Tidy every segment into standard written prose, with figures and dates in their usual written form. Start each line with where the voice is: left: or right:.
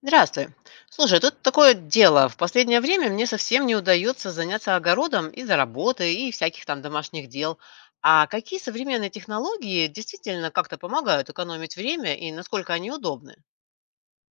left: Здравствуй. Слушай, тут такое дело. В последнее время мне совсем не удается заняться огородом из-за работы и всяких там домашних дел. А какие современные технологии действительно как-то помогают экономить время и насколько они удобны?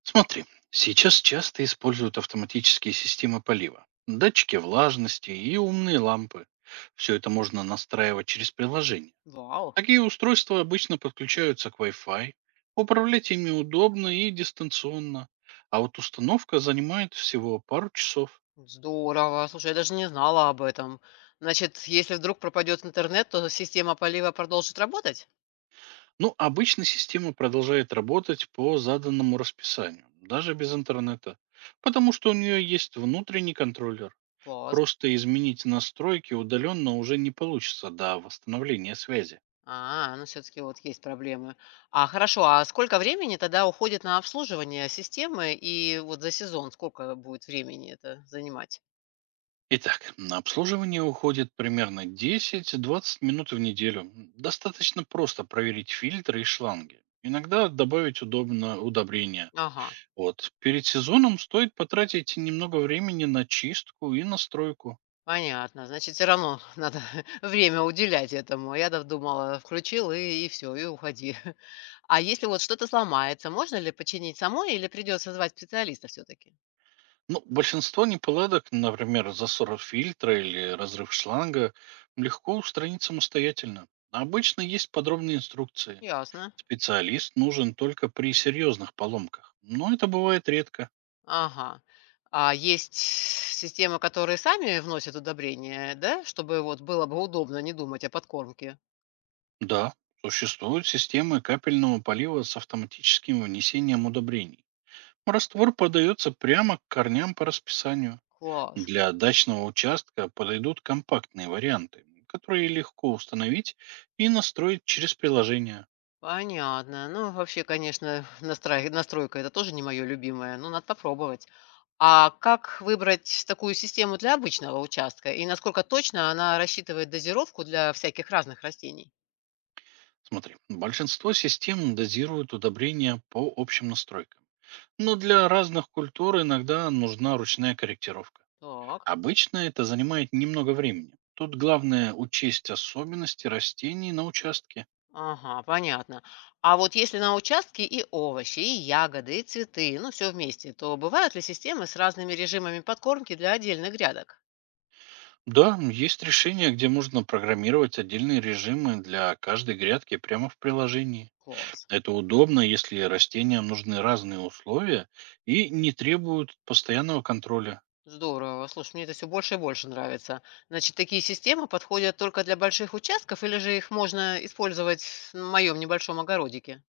right: Смотри, сейчас часто используют автоматические системы полива, датчики влажности и умные лампы. Все это можно настраивать через приложение.
left: Вау,
right: Такие устройства обычно подключаются к Wi-Fi, управлять ими удобно и дистанционно, а вот установка занимает всего пару часов.
left: здорово. Слушай, я даже не знала об этом. Значит, если вдруг пропадет интернет, то система полива продолжит работать?
right: Ну, обычно система продолжает работать по заданному расписанию, даже без интернета, потому что у нее есть внутренний контроллер.
left: Класс.
right: Просто изменить настройки удаленно уже не получится до восстановления связи.
left: А, ну все-таки вот есть проблемы. А хорошо, а сколько времени тогда уходит на обслуживание системы и вот за сезон сколько будет времени это занимать?
right: Итак, на обслуживание уходит примерно десять-двадцать минут в неделю. М, достаточно просто проверить фильтры и шланги. Иногда добавить удобно удобрения.
left: Ага,
right: Вот. Перед сезоном стоит потратить немного времени на чистку и настройку.
left: понятно. Значит, все равно надо время уделять этому. А я, да, думала, включил и все, и уходи. А если вот что-то сломается, можно ли починить самой или придется звать специалиста все-таки?
right: Ну, большинство неполадок, например, засор фильтра или разрыв шланга, легко устранить самостоятельно. Обычно есть подробные инструкции.
left: Ясно.
right: Специалист нужен только при серьезных поломках, но это бывает редко.
left: Ага. А есть системы, которые сами вносят удобрения, да, чтобы вот было бы удобно не думать о подкормке?
right: Да, существуют системы капельного полива с автоматическим внесением удобрений. Раствор подается прямо к корням по расписанию.
left: Класс.
right: Для дачного участка подойдут компактные варианты, которые легко установить и настроить через приложение.
left: Понятно. Ну, вообще, конечно, настройка это тоже не мое любимое, но надо попробовать. А как выбрать такую систему для обычного участка? И насколько точно она рассчитывает дозировку для всяких разных растений?
right: Смотри, большинство систем дозируют удобрения по общим настройкам. Но для разных культур иногда нужна ручная корректировка.
left: Так.
right: Обычно это занимает немного времени. Тут главное учесть особенности растений на участке.
left: Ага, понятно. А вот если на участке и овощи, и ягоды, и цветы, ну, все вместе, то бывают ли системы с разными режимами подкормки для отдельных грядок?
right: Да, есть решения, где можно программировать отдельные режимы для каждой грядки прямо в приложении.
left: Класс.
right: Это удобно, если растениям нужны разные условия и не требуют постоянного контроля.
left: Здорово. Слушай, мне это все больше и больше нравится. Значит, такие системы подходят только для больших участков или же их можно использовать в моем небольшом огородике?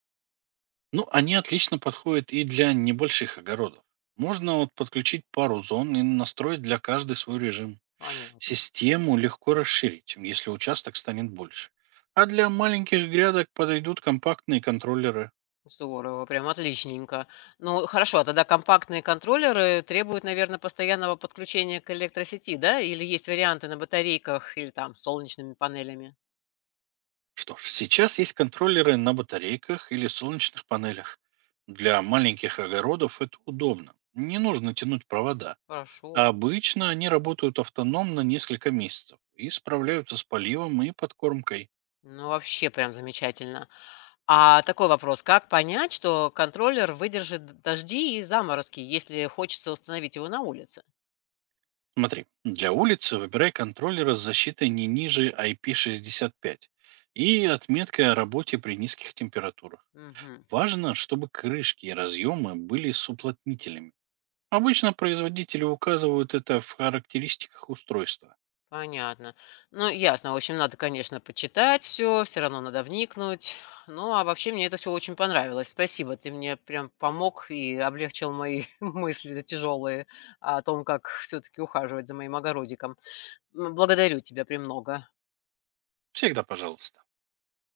right: Ну, они отлично подходят и для небольших огородов. Можно вот подключить пару зон и настроить для каждой свой режим.
left: Понятно.
right: Систему легко расширить, если участок станет больше. А для маленьких грядок подойдут компактные контроллеры.
left: Здорово, прям отличненько. Ну, хорошо, а тогда компактные контроллеры требуют, наверное, постоянного подключения к электросети, да? Или есть варианты на батарейках или там солнечными панелями?
right: Что ж, сейчас есть контроллеры на батарейках или солнечных панелях. Для маленьких огородов это удобно. Не нужно тянуть провода. А
left: Хорошо.
right: обычно они работают автономно несколько месяцев и справляются с поливом и подкормкой.
left: Ну, вообще прям замечательно. А такой вопрос: как понять, что контроллер выдержит дожди и заморозки, если хочется установить его на улице?
right: Смотри, для улицы выбирай контроллеры с защитой не ниже IP65 и отметка о работе при низких температурах.
left: Мгм.
right: Важно, чтобы крышки и разъемы были с уплотнителями. Обычно производители указывают это в характеристиках устройства.
left: Понятно. Ну, ясно. В общем, надо, конечно, почитать все, все равно надо вникнуть. Ну, а вообще мне это все очень понравилось. Спасибо, ты мне прям помог и облегчил мои мысли тяжелые о том, как все таки ухаживать за моим огородиком. Благодарю тебя премного.
right: Всегда пожалуйста.